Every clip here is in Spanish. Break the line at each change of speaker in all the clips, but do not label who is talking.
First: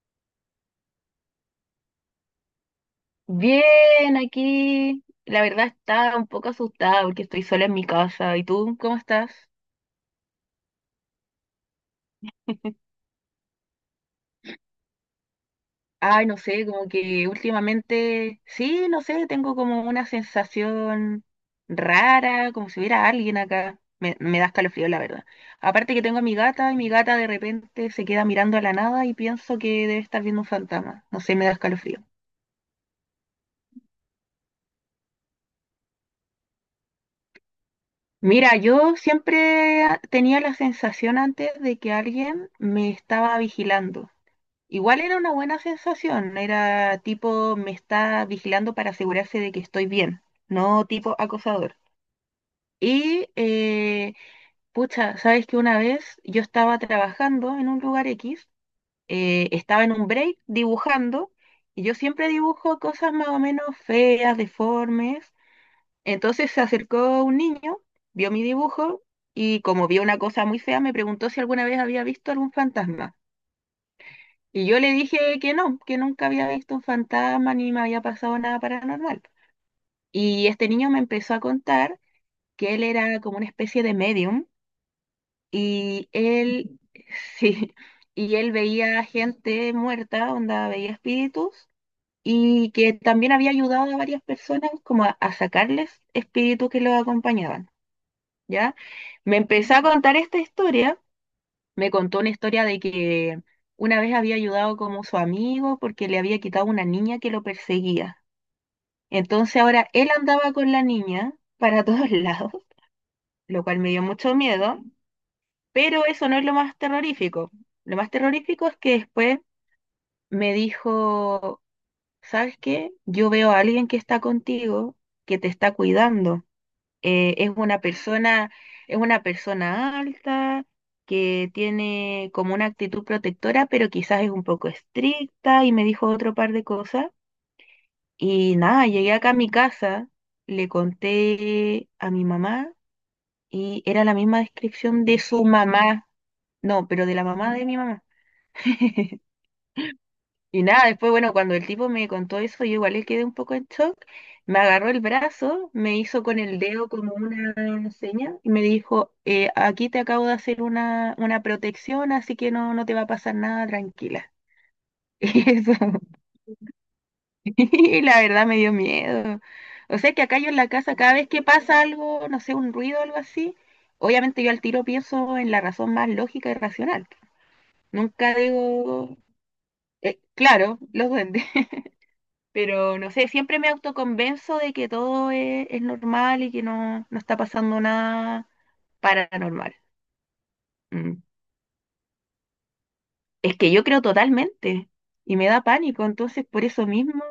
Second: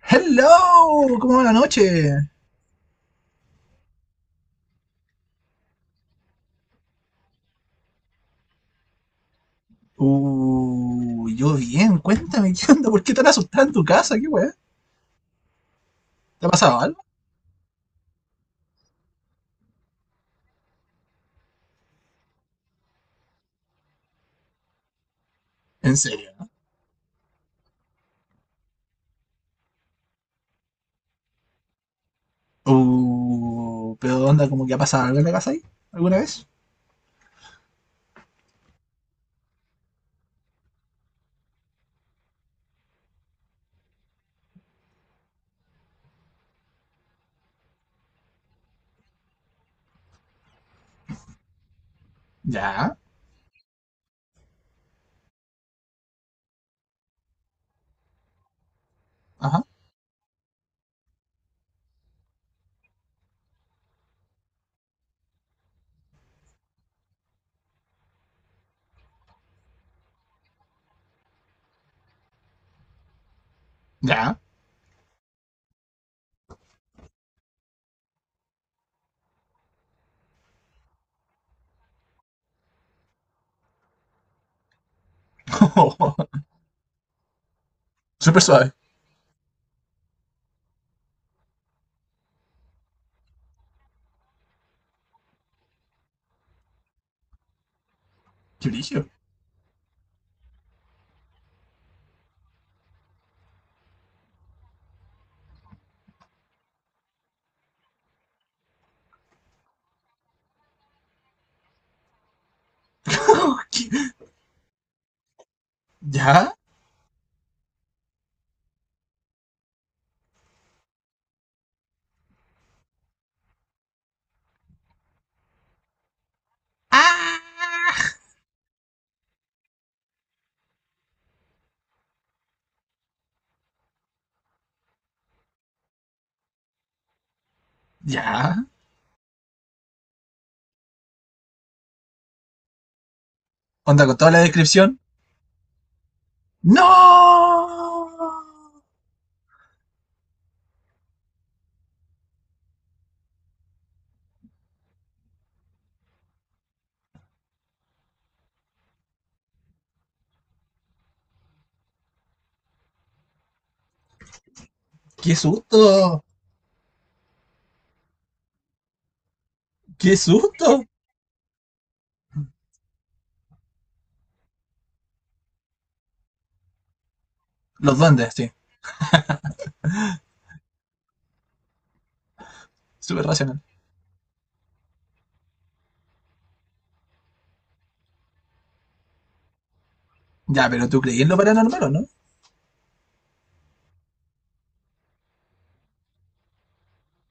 Hello, ¿cómo va la noche?
Bien, aquí la verdad está un poco asustada porque estoy sola en mi casa. ¿Y tú cómo estás?
Yo bien, cuéntame, ¿qué onda? ¿Por qué tan asustada en tu casa? ¿Qué weá?
Ay, no
¿Te ha
sé,
pasado
como
algo?
que últimamente, sí, no sé, tengo como una sensación rara, como si hubiera alguien acá. Me da escalofrío, la verdad. Aparte
¿En
que tengo a
serio?
mi gata y mi gata de repente se queda mirando a la nada y pienso que debe estar viendo un fantasma. No sé, me da escalofrío.
Pero onda, ¿como que ha pasado algo en la casa ahí? ¿Alguna vez?
Mira, yo siempre tenía la sensación antes de que alguien me estaba vigilando. Igual era una buena sensación, era tipo me está vigilando para asegurarse de que estoy bien, no tipo acosador.
Ya,
Y, eh, pucha, sabes que una vez yo estaba trabajando en un lugar X.
ajá,
Estaba en un break dibujando, y yo siempre dibujo cosas más o menos feas, deformes. Entonces se acercó un niño, vio mi dibujo, y como vio una cosa muy fea, me preguntó si alguna vez había visto algún fantasma.
ya.
Y yo le dije que no, que nunca había visto un fantasma ni me había pasado nada paranormal. Y este niño me empezó a contar que él era como una especie de medium y él, sí, y
Súper
él
suave.
veía gente muerta, onda, veía espíritus y que también había ayudado a varias personas como a sacarles espíritus que los acompañaban,
¿Qué
¿ya?
brillo?
Me empezó a contar esta historia, me contó una historia de que una vez había ayudado como su amigo porque le había quitado una niña que lo perseguía. Entonces ahora él andaba con la niña para todos lados, lo cual
¿Qué?
me dio mucho miedo, pero eso no es lo
¿Ya?
más terrorífico. Lo más terrorífico es que después me dijo, ¿sabes qué? Yo veo a alguien que está contigo, que te está cuidando. eh, es una
¡Ah!
persona, es una persona alta, que tiene como una actitud protectora, pero quizás es un poco estricta y me dijo otro par de cosas.
¿Ya?
Y nada, llegué acá a mi casa, le conté a mi mamá y era
¿Onda
la
con toda
misma
la descripción?
descripción de su mamá, no, pero de la mamá de mi mamá.
¡No!
Y nada, después, bueno, cuando el tipo me contó eso, yo igual le quedé un poco en shock. Me agarró el brazo, me hizo con el dedo como una seña y me dijo, aquí te acabo de hacer una protección, así que no, no te va a pasar nada, tranquila.
¡Qué
Y eso,
susto!
y la verdad me dio miedo. O sea
¡Qué
que acá yo en la
susto!
casa, cada vez que pasa algo, no sé, un ruido o algo así, obviamente yo al tiro pienso en la razón más lógica y racional.
Los duendes,
Nunca
sí.
digo, claro, los duendes. Pero no
Súper
sé, siempre
racional.
me autoconvenzo de que todo es normal y que no, no está pasando nada paranormal.
Ya, ¿pero tú crees
Mm.
en lo paranormal o no?
Es que yo creo totalmente y me da pánico, entonces por eso mismo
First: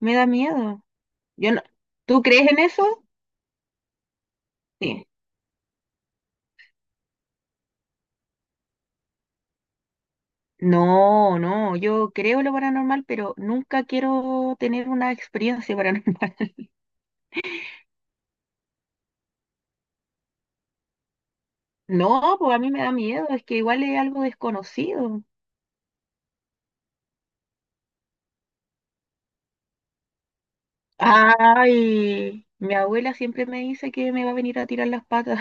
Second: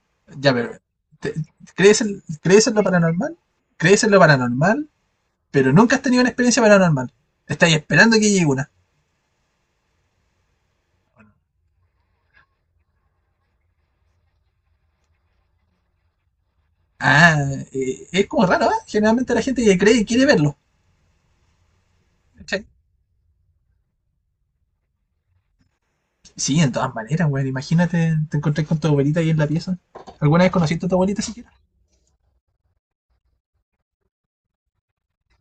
me da
Ya, pero
miedo.
te-
Yo no, ¿tú crees en
crees en lo
eso?
paranormal, crees en lo paranormal,
Sí.
pero nunca has tenido una experiencia paranormal. Estás esperando que llegue una.
No, no, yo creo lo paranormal, pero nunca quiero tener una experiencia paranormal.
Ah, es como raro, ¿eh? Generalmente la gente que cree y quiere verlo.
No, pues a
¿Cachai?
mí me da miedo, es que igual es algo desconocido.
Sí, en todas maneras, güey. Imagínate, te encontrás con tu abuelita ahí en la pieza. ¿Alguna vez conociste a tu abuelita siquiera?
Ay, mi abuela siempre me dice que me va a venir a tirar las patas.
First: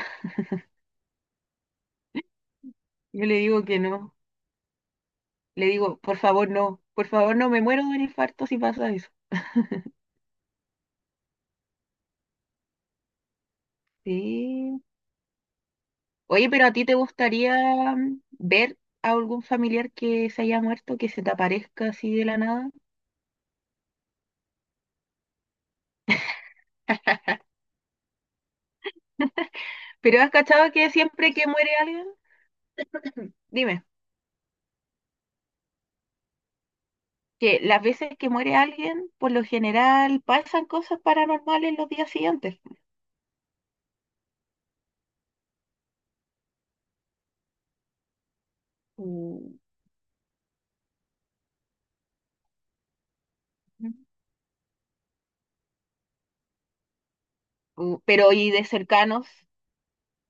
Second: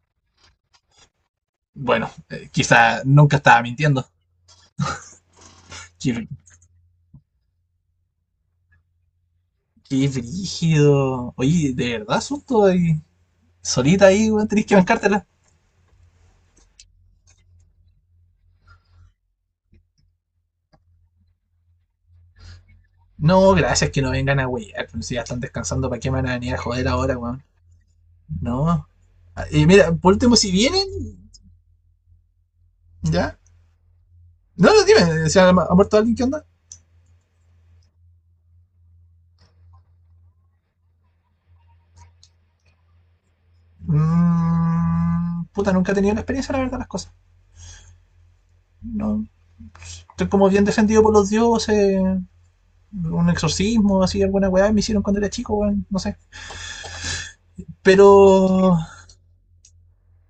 Bueno, quizá
Yo le
nunca estaba
digo que
mintiendo.
no. Le digo, por
Qué,
favor, no. Por favor, no me muero de un infarto si pasa eso.
qué brígido. Oye, ¿de verdad, asunto ahí? Solita ahí, güey, tenés que
Sí.
bancártela.
Oye, pero ¿a ti te gustaría ver a algún familiar que se haya muerto, que se te aparezca así de la nada?
No, gracias que no vengan a huear. Pero si ya están descansando, ¿para qué me van a venir a joder ahora, weón? No. Y mira, por
Pero ¿has
último, si
cachado
vienen,
que siempre que muere alguien?
ya.
Dime,
No, no, dime. ¿Se ha muerto alguien? ¿Qué onda?
que las veces que muere alguien, por lo general pasan cosas paranormales los días siguientes.
Mm, puta, nunca he tenido la experiencia, la verdad, las cosas. No,
Mm.
estoy como bien defendido por los dioses. Un exorcismo, así, alguna weá me hicieron cuando era chico, weón. No sé.
Pero ¿y de
Pero.
cercanos?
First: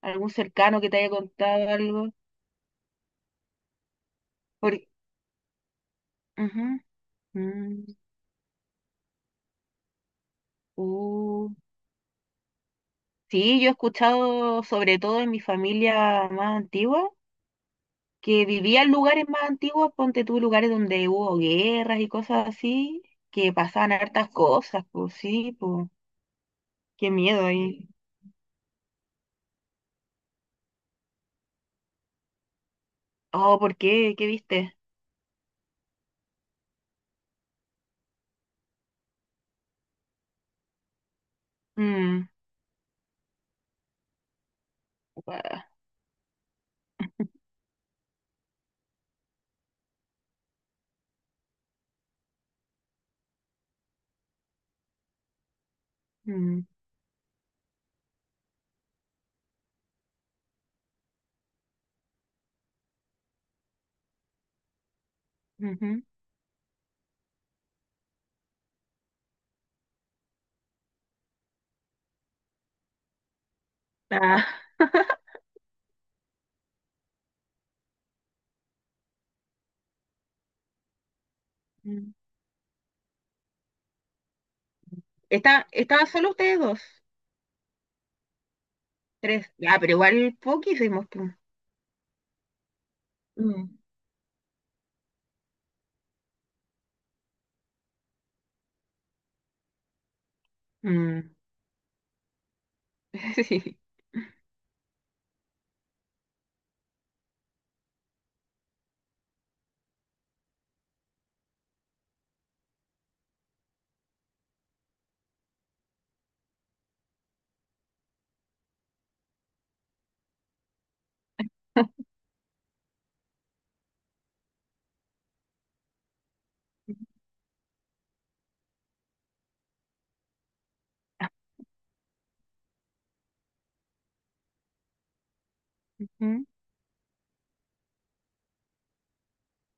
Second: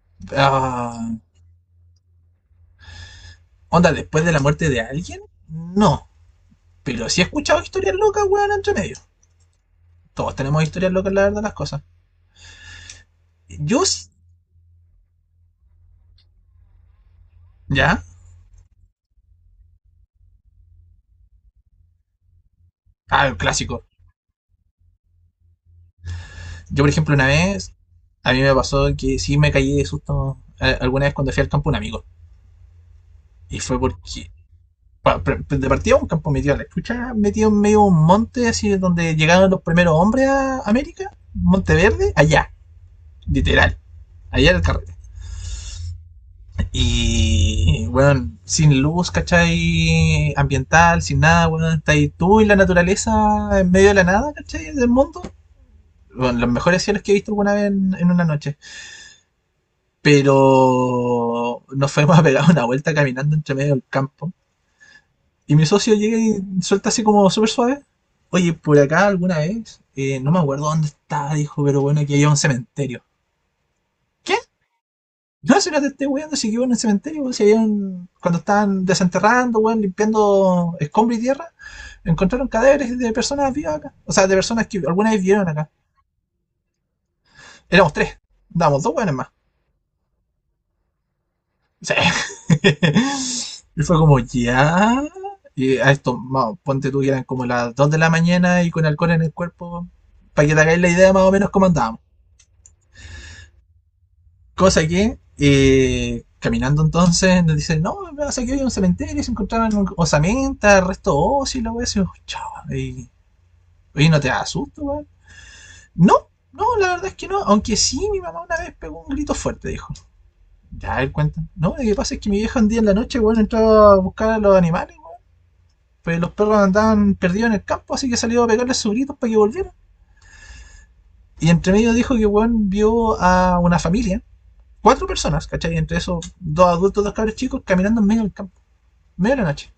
¿Algún cercano que te haya
Ah,
contado algo?
onda, después de la muerte
Por...
de alguien, no.
Ujú.
Pero sí he escuchado historias
Mm.
locas, weón, entre medio. Todos tenemos historias locas, la verdad,
Uh.
las cosas.
Sí, yo he
Yo,
escuchado, sobre todo en mi familia más antigua,
ya,
que vivía en lugares más antiguos, ponte tú lugares donde hubo guerras y cosas así,
ah, el
que
clásico.
pasaban hartas cosas, pues sí, pues
Yo, por
qué
ejemplo, una
miedo
vez,
ahí.
a mí me pasó que sí me caí de susto alguna vez cuando fui al campo un amigo.
Oh,
Y
¿por
fue
qué? ¿Qué
porque,
viste?
de partida un campo metido a la chucha, metido en medio de un monte, así donde llegaron los primeros hombres a América, Monte Verde,
Mm,
allá, literal, allá en el carrete.
ah,
Y, bueno, sin luz, ¿cachai? Ambiental, sin nada. Bueno, está ahí tú y la naturaleza en medio de la nada, ¿cachai? Del mundo. Bueno, los
mm,
mejores cielos que he visto alguna vez en una noche. Pero nos fuimos a pegar una vuelta caminando entre medio del campo. Y mi socio
ujú.
llega y suelta así como súper suave. Oye, por acá alguna vez, no me acuerdo dónde estaba, dijo, pero bueno, aquí había un cementerio. ¿Qué?
Ah,
No, si no te estoy weando, si que iba en el cementerio, weón, si había un- cuando estaban desenterrando, weón, limpiando escombro y tierra,
mm.
encontraron cadáveres de personas vivas acá. O sea, de personas que alguna vez vivieron
Está-
acá.
¿Estaban solo ustedes dos?
Éramos tres, damos dos weones más.
Tres. Ah, pero igual poquísimos, pues.
Sí.
Mm,
Y fue como, ya. Y a esto, vamos, ponte tú que eran como las 2 de la mañana y con alcohol en el cuerpo, para que te hagáis la idea más
mm.
o menos cómo andábamos.
Sí.
Cosa que, caminando entonces, nos dicen, no, no sé que había un cementerio, se encontraban osamentas, restos óseos y la wea, así, oh, chao, y, oye, ¿no te da susto, weón? No, no, la verdad es que no, aunque sí, mi mamá una vez pegó un grito fuerte, dijo. Ya, él cuenta. No, lo que pasa es que mi vieja un día en la noche, weón, entró a buscar a los animales. Pues los perros andaban perdidos en el campo, así que salió a pegarles sus gritos para que volvieran. Y entre medio dijo que weón vio a una familia, cuatro personas, ¿cachai? Entre esos
Ujú.
dos adultos, dos cabros chicos, caminando en medio del campo, medio de la noche,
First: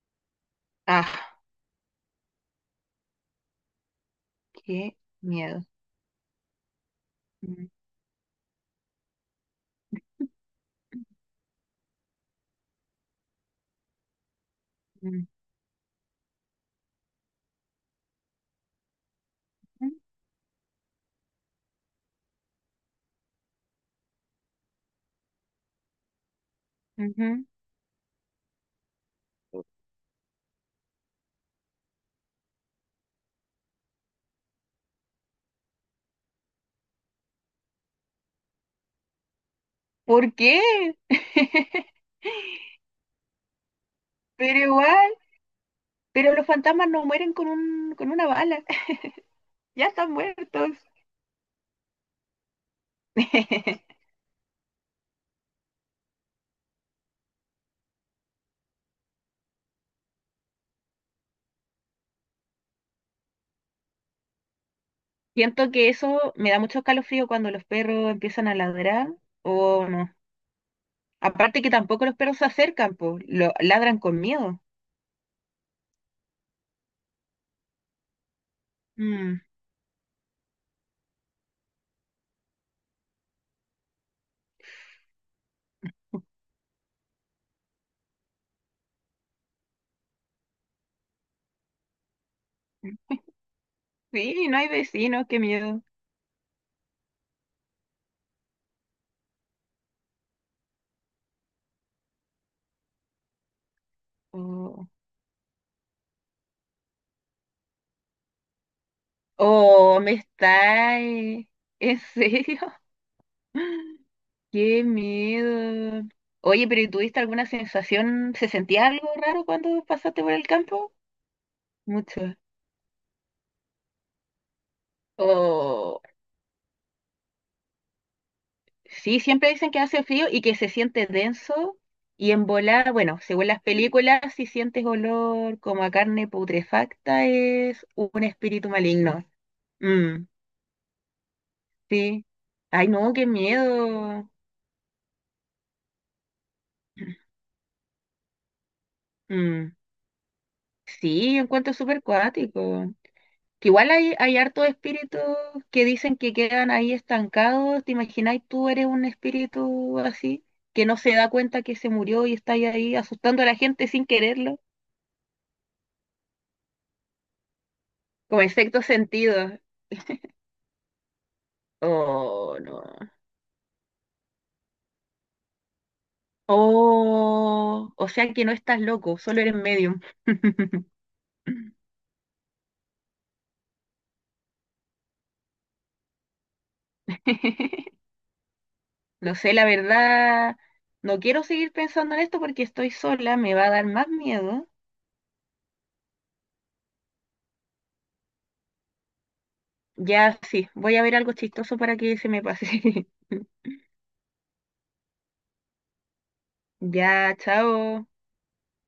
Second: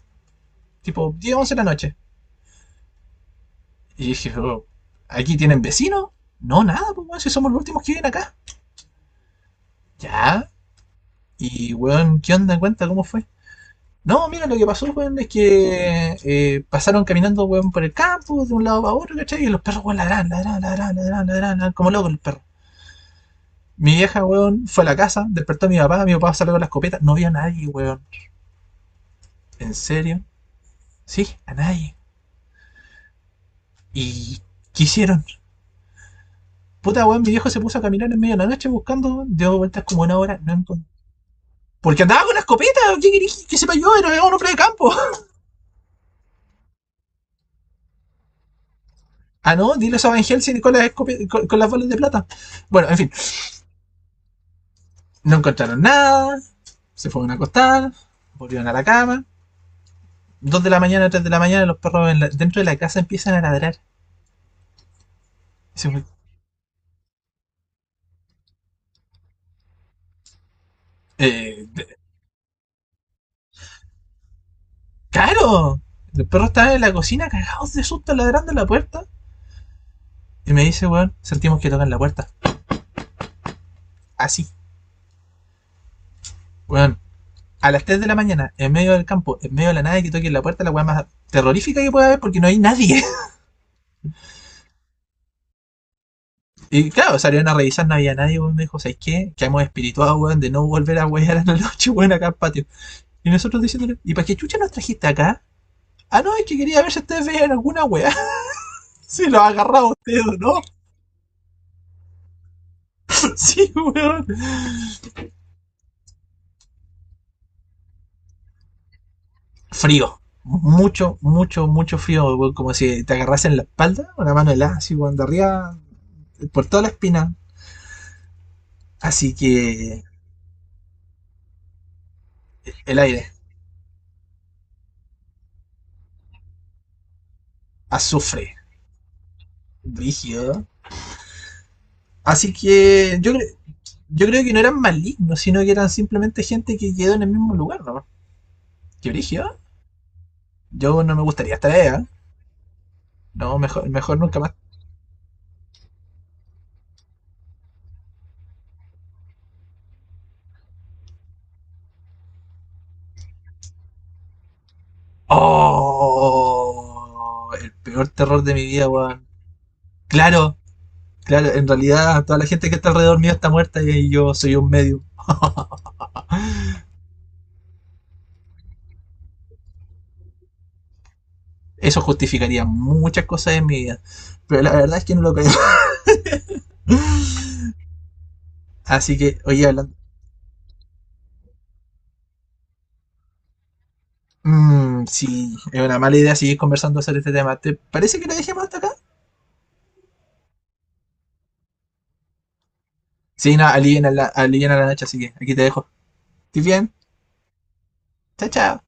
tipo 10,
Ah,
11 de la noche. Y dije, oh,
qué
¿aquí tienen
miedo.
vecinos? No, nada, pues weón, si somos los
Mm,
últimos que viven acá. Ya, y weón, ¿qué onda? Cuenta cómo fue. No, mira, lo que pasó, weón, es
mm.
que pasaron caminando, weón, por el campo, de un lado a otro, ¿cachai? Y los perros,
Mm.
weón, ladran, ladran, ladran, ladran, ladran, ladran, como locos los perros. Mi vieja, weón, fue a la casa, despertó a mi papá. Mi papá salió con la escopeta, no vio a
Ujú.
nadie, weón. ¿En serio? Sí, a nadie. ¿Y qué hicieron? Puta, weón, mi viejo se puso a caminar en medio de la noche buscando, dio vueltas como una
¿Por
hora, no
qué?
encontró. Porque andaba con la escopeta, ¿qué querés que sepa yo? Era un hombre de
Pero
campo.
igual, pero los fantasmas no mueren con un, con una bala,
Ah, no,
ya
dile eso a
están
Van Helsing
muertos.
con las, escope- con las bolas de plata. Bueno, en fin, no encontraron nada, se fueron a acostar, volvieron a la cama. 2 de la mañana, 3 de la mañana, los perros en dentro de la casa empiezan a ladrar.
Siento que eso me da mucho escalofrío cuando los perros empiezan a ladrar o no. Aparte
eh,
que tampoco los perros se acercan, po, lo ladran con miedo.
¡Claro! El perro estaba en la cocina cagados de susto ladrando en la puerta.
Mm,
Y me dice, weón, sentimos que tocan la puerta. Así, weón. A las 3 de la mañana, en medio del campo, en medio de la nada, que toquen la puerta, la weá más terrorífica que pueda haber porque no hay nadie.
sí, no hay vecinos, qué miedo.
Y claro, salieron a revisar, no había nadie, weón. Me dijo, ¿sabes qué? Que hemos espirituado, weón, de no volver a wear a la noche, weón, acá al patio. Y nosotros diciéndole, ¿y para qué chucha nos
Oh,
trajiste acá? Ah, no, es que quería ver si ustedes veían alguna weá. Si lo agarraba
oh, me
usted o no.
está... ¿En serio?
Sí, weón.
Qué miedo. Oye, pero ¿y tuviste alguna sensación? ¿Se sentía algo raro cuando
Frío.
pasaste por el campo?
Mucho, mucho, mucho
Mucho.
frío, weón, como si te agarrasen la espalda, una mano helada, así, weón, de arriba,
O
por toda la espina.
sí,
Así
siempre dicen que
que
hace frío y que se siente denso y en volar,
el
bueno,
aire,
según las películas, si sientes olor como a carne putrefacta es un
azufre,
espíritu maligno. Mm,
rígido.
sí.
Así
Ay, no,
que
qué
yo, yo
miedo.
creo que no eran malignos, sino que eran simplemente gente que quedó en el mismo lugar, ¿no? ¿Qué brígido?
Mm,
Yo no me
sí,
gustaría estar
encuentro
allá.
súper
¿Eh?
cuático.
No,
Que
mejor,
igual hay,
mejor
hay
nunca más.
hartos espíritus que dicen que quedan ahí estancados. ¿Te imagináis tú eres un espíritu así que no se da cuenta que se murió y está ahí, ahí asustando a la gente sin quererlo?
¡Oh! El peor
Como
terror
en
de mi
sexto
vida, weón.
sentido.
Claro, claro, en realidad toda la
Oh,
gente que está
no.
alrededor mío está muerta y yo soy un medio.
Oh, o sea que no estás loco, solo eres medium.
Eso justificaría muchas cosas en mi vida. Pero la verdad es que no lo creo. Así
No
que,
sé, la
oye, hablando.
verdad, no quiero seguir pensando en esto porque estoy sola, me va a dar más miedo.
Mmm, sí, es una mala idea seguir conversando sobre este tema. ¿Te parece que lo dejemos hasta acá?
Ya sí, voy a ver algo chistoso para que se me pase.
Sí, no, alivien a la noche, así que aquí te dejo. ¿Estás bien?
Ya, chao.
Chao, chao.